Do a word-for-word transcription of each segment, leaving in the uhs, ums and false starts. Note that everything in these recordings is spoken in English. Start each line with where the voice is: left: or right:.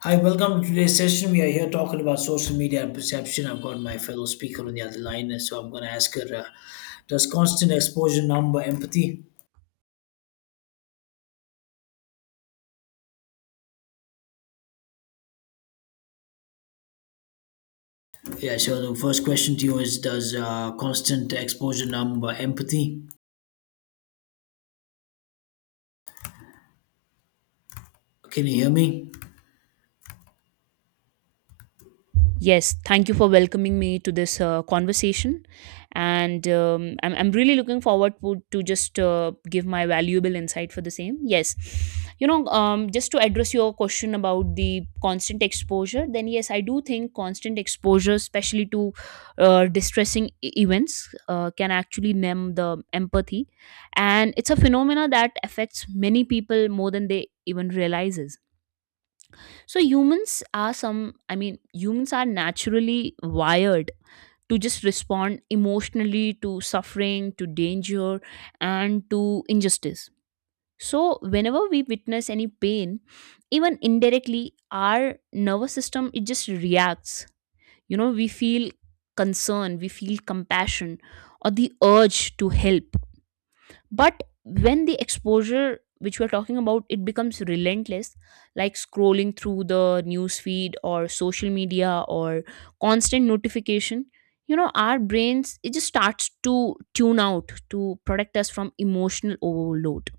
left: Hi, welcome to today's session. We are here talking about social media and perception. I've got my fellow speaker on the other line, so I'm going to ask her uh, does constant exposure number empathy? Yeah, so the first question to you is, does uh, constant exposure number empathy? Can you hear me?
right: Yes, thank you for welcoming me to this uh, conversation. And um, I'm, I'm really looking forward to, to just uh, give my valuable insight for the same. Yes, you know, um, just to address your question about the constant exposure, then yes, I do think constant exposure, especially to uh, distressing e- events, uh, can actually numb the empathy. And it's a phenomena that affects many people more than they even realizes. So humans are some, I mean, humans are naturally wired to just respond emotionally to suffering, to danger, and to injustice. So whenever we witness any pain, even indirectly, our nervous system it just reacts. You know, we feel concern, we feel compassion, or the urge to help, but when the exposure which we're talking about, it becomes relentless, like scrolling through the news feed or social media or constant notification, you know our brains it just starts to tune out to protect us from emotional overload.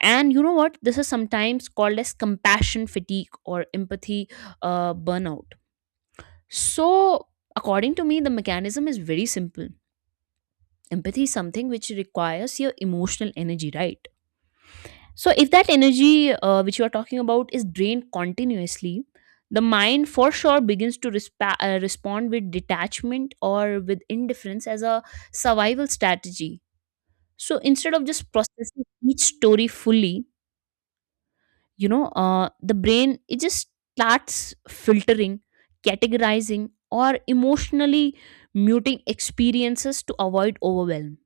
right: And you know what, this is sometimes called as compassion fatigue or empathy uh, burnout. So according to me, the mechanism is very simple. Empathy is something which requires your emotional energy, right? So, if that energy uh, which you are talking about is drained continuously, the mind for sure begins to respa- uh, respond with detachment or with indifference as a survival strategy. So, instead of just processing each story fully, you know, uh, the brain it just starts filtering, categorizing, or emotionally muting experiences to avoid overwhelm.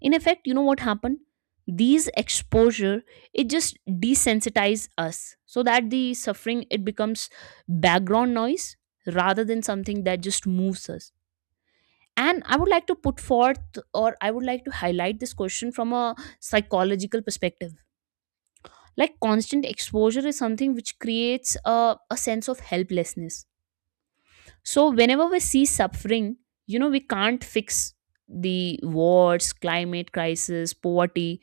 right: In effect, you know what happened, these exposure it just desensitize us so that the suffering it becomes background noise rather than something that just moves us. And I would like to put forth, or I would like to highlight, this question from a psychological perspective. Like, constant exposure is something which creates a, a sense of helplessness. So whenever we see suffering, you know we can't fix the wars, climate crisis, poverty,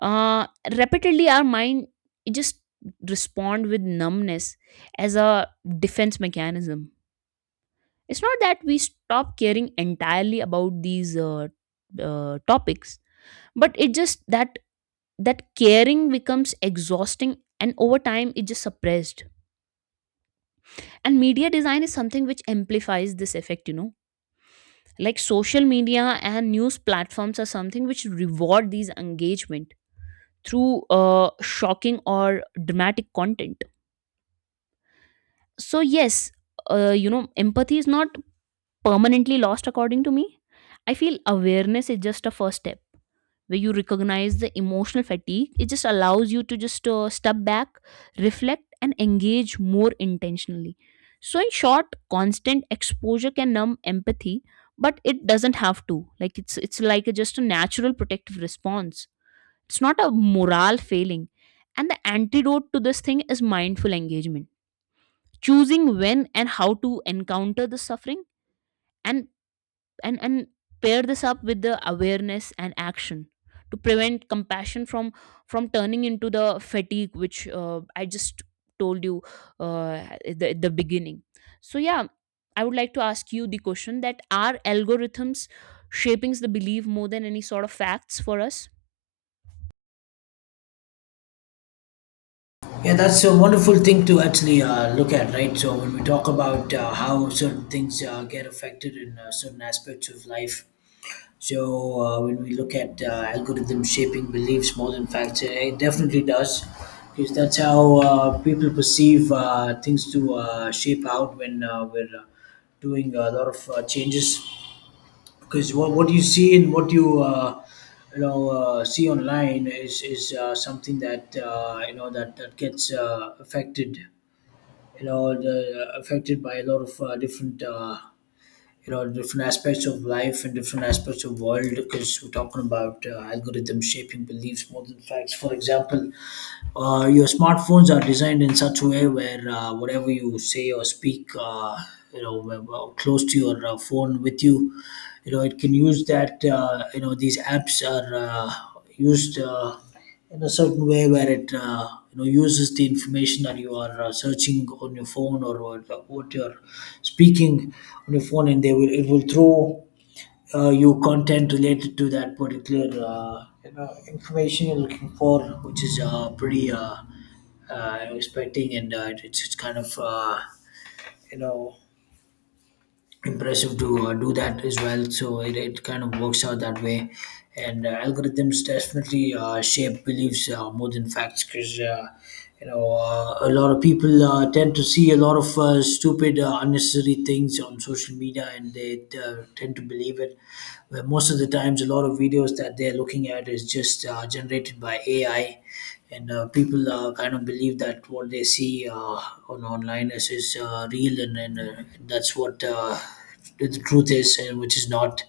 right: uh repeatedly our mind, it just respond with numbness as a defense mechanism. It's not that we stop caring entirely about these uh, uh, topics, but it just that, that caring becomes exhausting, and over time it just suppressed. And media design is something which amplifies this effect, you know like social media and news platforms are something which reward these engagement through uh, shocking or dramatic content. So yes, uh, you know empathy is not permanently lost according to me. I feel awareness is just a first step, where you recognize the emotional fatigue, it just allows you to just uh, step back, reflect, and engage more intentionally. So in short, constant exposure can numb empathy, but it doesn't have to. Like, it's it's like a, just a natural protective response. It's not a moral failing, and the antidote to this thing is mindful engagement, choosing when and how to encounter the suffering. And and and pair this up with the awareness and action to prevent compassion from from turning into the fatigue which uh, I just told you uh, at the, at the beginning. So yeah, I would like to ask you the question: that are algorithms shaping the belief more than any sort of facts for us?
left: Yeah, that's a wonderful thing to actually uh, look at, right? So, when we talk about uh, how certain things uh, get affected in uh, certain aspects of life, so uh, when we look at uh, algorithm shaping beliefs more than facts, it it definitely does, because that's how uh, people perceive uh, things to uh, shape out when uh, we're uh, doing a lot of uh, changes. Because what, what you see and what you uh, you know uh, see online is is uh, something that uh, you know that that gets uh, affected you know the, affected by a lot of uh, different. Uh, you know, different aspects of life and different aspects of world, because we're talking about uh, algorithms shaping beliefs more than facts. For example, uh, your smartphones are designed in such a way where uh, whatever you say or speak uh, you know w- w- close to your uh, phone with you, you know it can use that uh, you know these apps are uh, used uh, in a certain way where it uh, you know uses the information that you are uh, searching on your phone, or what, what you're speaking on the phone, and they will it will throw uh, you content related to that particular uh, you know information you're looking for, which is uh, pretty uh, uh, expecting, and uh, it's, it's kind of uh, you know impressive to uh, do that as well. So it, it kind of works out that way. And uh, algorithms definitely uh, shape beliefs uh, more than facts, because, uh, you know, uh, a lot of people uh, tend to see a lot of uh, stupid, uh, unnecessary things on social media and they uh, tend to believe it. Where most of the times, a lot of videos that they're looking at is just uh, generated by A I, and uh, people uh, kind of believe that what they see uh, on online is, is uh, real, and, and uh, that's what uh, the truth is, and which is not.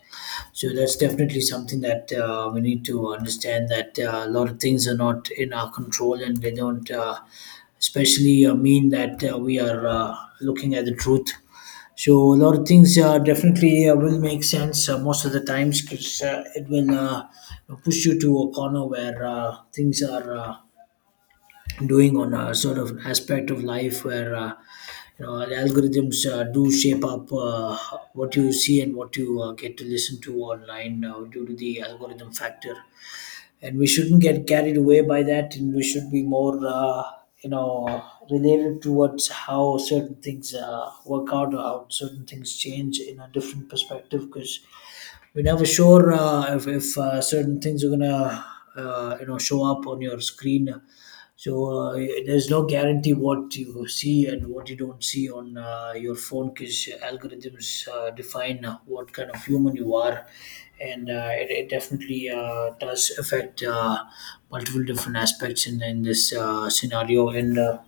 left: So that's definitely something that uh, we need to understand, that uh, a lot of things are not in our control, and they don't uh, especially uh, mean that uh, we are uh, looking at the truth. So a lot of things uh, definitely uh, will make sense uh, most of the times, because uh, it will uh, push you to a corner where uh, things are uh, doing on a sort of aspect of life where uh, you know the algorithms uh, do shape up uh, what you see and what you uh, get to listen to online uh, due to the algorithm factor. And we shouldn't get carried away by that, and we should be more uh, you know related towards how certain things uh, work out, or how certain things change in a different perspective, because we're never sure uh, if, if uh, certain things are gonna uh, you know show up on your screen. So uh, there's no guarantee what you see and what you don't see on uh, your phone, because algorithms uh, define what kind of human you are. And uh, it, it definitely uh, does affect uh, multiple different aspects in, in this uh, scenario, and uh,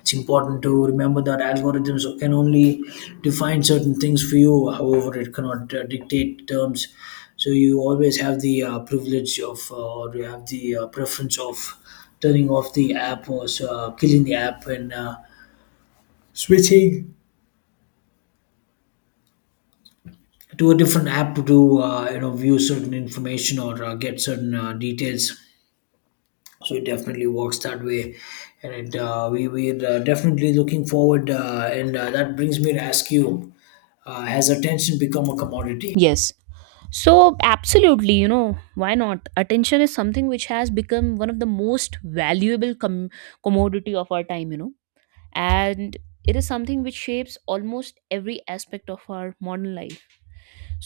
left: it's important to remember that algorithms can only define certain things for you, however it cannot uh, dictate terms. So you always have the uh, privilege of uh, or you have the uh, preference of turning off the app, or uh, killing the app and uh, switching to a different app to uh, you know view certain information or uh, get certain uh, details. So it definitely works that way. And it uh, we we're uh, definitely looking forward uh, and uh, that brings me to ask you, uh, has attention become a commodity?
right: Yes. So, absolutely, you know, why not? Attention is something which has become one of the most valuable com- commodity of our time, you know, and it is something which shapes almost every aspect of our modern life.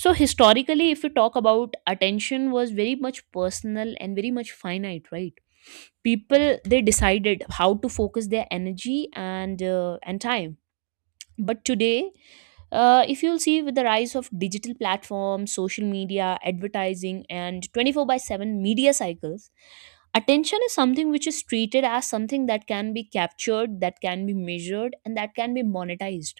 right: So, historically, if we talk about attention, was very much personal and very much finite, right? People, they decided how to focus their energy and uh, and time, but today, uh, if you'll see, with the rise of digital platforms, social media advertising, and twenty four by seven media cycles, attention is something which is treated as something that can be captured, that can be measured, and that can be monetized.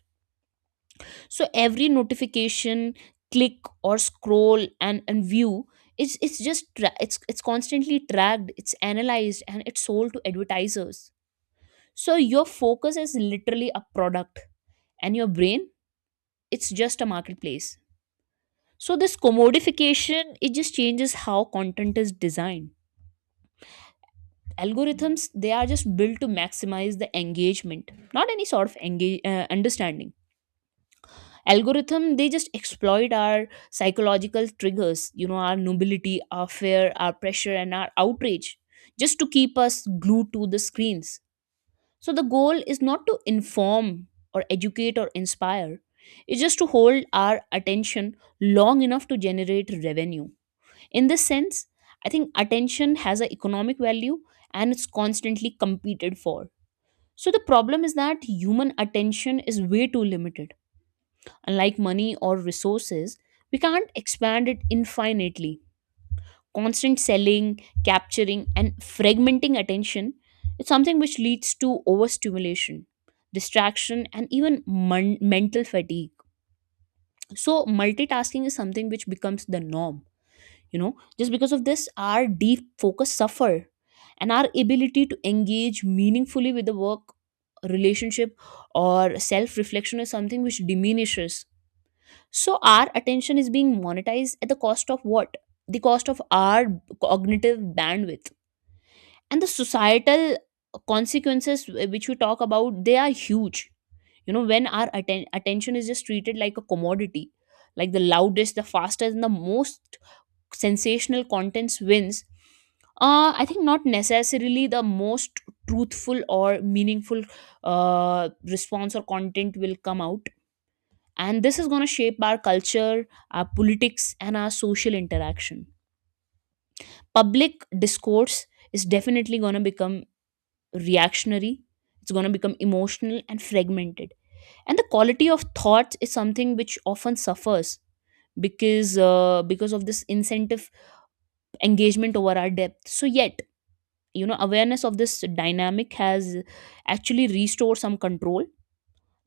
right: So every notification, click, or scroll and, and view, it's, it's just tra- it's it's constantly tracked, it's analyzed, and it's sold to advertisers. So your focus is literally a product, and your brain, it's just a marketplace. So this commodification, it just changes how content is designed. Algorithms, they are just built to maximize the engagement, not any sort of engage uh, understanding. Algorithm, they just exploit our psychological triggers, you know our nobility, our fear, our pressure, and our outrage, just to keep us glued to the screens. So the goal is not to inform or educate or inspire. It's just to hold our attention long enough to generate revenue. In this sense, I think attention has an economic value, and it's constantly competed for. So the problem is that human attention is way too limited. Unlike money or resources, we can't expand it infinitely. Constant selling, capturing, and fragmenting attention is something which leads to overstimulation, distraction, and even mon- mental fatigue. So multitasking is something which becomes the norm, you know just because of this our deep focus suffer, and our ability to engage meaningfully with the work, relationship, or self reflection is something which diminishes. So our attention is being monetized at the cost of what? The cost of our cognitive bandwidth. And the societal consequences wh- which we talk about, they are huge. You know, when our atten- attention is just treated like a commodity, like the loudest, the fastest, and the most sensational contents wins, uh, I think not necessarily the most truthful or meaningful uh, response or content will come out. And this is going to shape our culture, our politics, and our social interaction. Public discourse is definitely going to become reactionary. It's going to become emotional and fragmented, and the quality of thoughts is something which often suffers, because uh, because of this incentive, engagement over our depth. So yet, you know awareness of this dynamic has actually restored some control.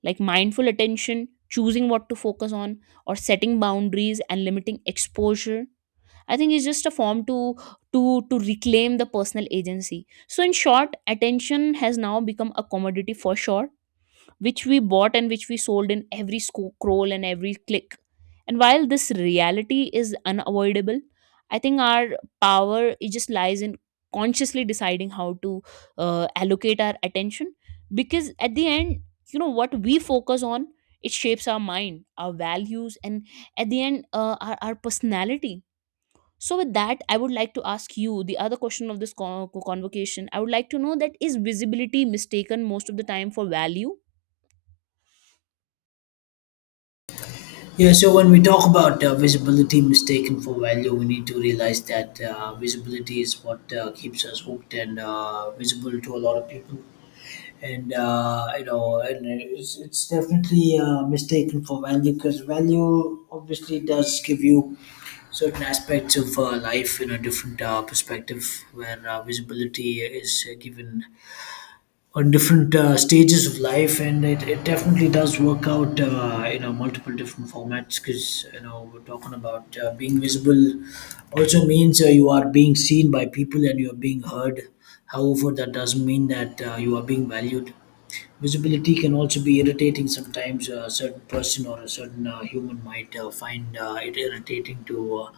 right: Like, mindful attention, choosing what to focus on, or setting boundaries and limiting exposure, I think it's just a form to to to reclaim the personal agency. So in short, attention has now become a commodity for sure, which we bought and which we sold in every sco- scroll and every click. And while this reality is unavoidable, I think our power, it just lies in consciously deciding how to uh, allocate our attention, because at the end, you know what we focus on, it shapes our mind, our values, and at the end, uh, our, our personality. So, with that, I would like to ask you the other question of this con- convocation. I would like to know, that is visibility mistaken most of the time for value?
left: Yeah, so when we talk about uh, visibility mistaken for value, we need to realize that uh, visibility is what uh, keeps us hooked and uh, visible to a lot of people. And uh, you know and it's, it's definitely uh, mistaken for value, because value obviously does give you certain aspects of uh, life in a different uh, perspective, where uh, visibility is uh, given on different uh, stages of life, and it, it definitely does work out uh, you know multiple different formats, because you know we're talking about uh, being visible also means uh, you are being seen by people and you are being heard. However, that doesn't mean that uh, you are being valued. Visibility can also be irritating sometimes. A certain person or a certain uh, human might uh, find uh, it irritating to uh,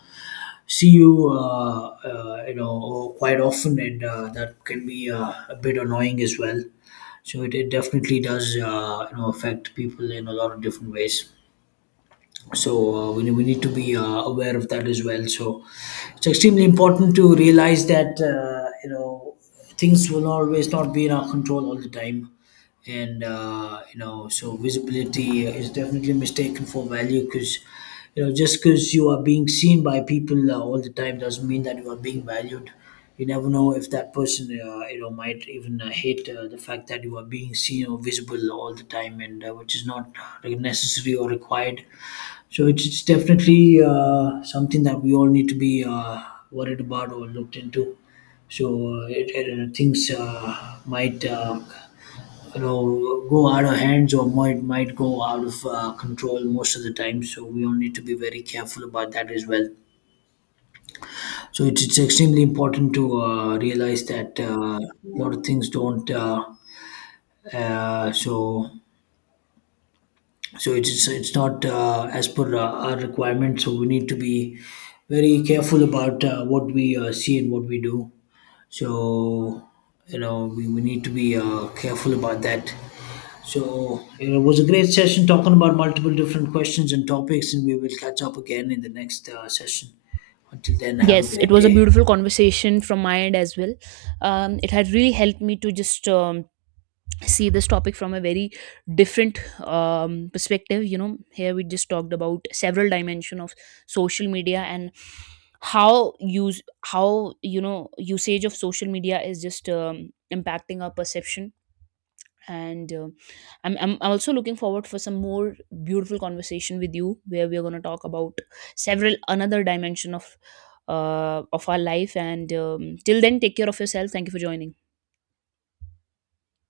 left: see you, uh, uh, you know, quite often, and uh, that can be uh, a bit annoying as well. So it, it definitely does, uh, you know, affect people in a lot of different ways. So uh, we, we need to be uh, aware of that as well. So it's extremely important to realize that uh, you know things will always not be in our control all the time. And uh, you know so visibility is definitely mistaken for value, because you know just because you are being seen by people uh, all the time doesn't mean that you are being valued. You never know if that person uh, you know might even uh, hate uh, the fact that you are being seen or visible all the time, and uh, which is not necessary or required. So it's, it's definitely uh, something that we all need to be uh, worried about or looked into. So uh, it, it, things uh, might uh, you know go out of hands, or might might go out of uh, control most of the time. So we all need to be very careful about that as well. So it's, it's extremely important to uh, realize that uh, a lot of things don't. Uh, uh, so so it's it's, it's not uh, as per uh, our requirement, so we need to be very careful about uh, what we uh, see and what we do. So you know we, we need to be uh, careful about that. So you know, it was a great session talking about multiple different questions and topics, and we will catch up again in the next uh, session. Until then, have a
right: Yes, it
left: great
right: was a
left: day.
right: beautiful conversation from my end as well. Um, it had really helped me to just um, see this topic from a very different um, perspective. You know, here we just talked about several dimension of social media, and how use how you know usage of social media is just um, impacting our perception. And uh, I'm, I'm I'm also looking forward for some more beautiful conversation with you, where we're going to talk about several another dimension of uh, of our life. And um, till then, take care of yourself. Thank you for joining.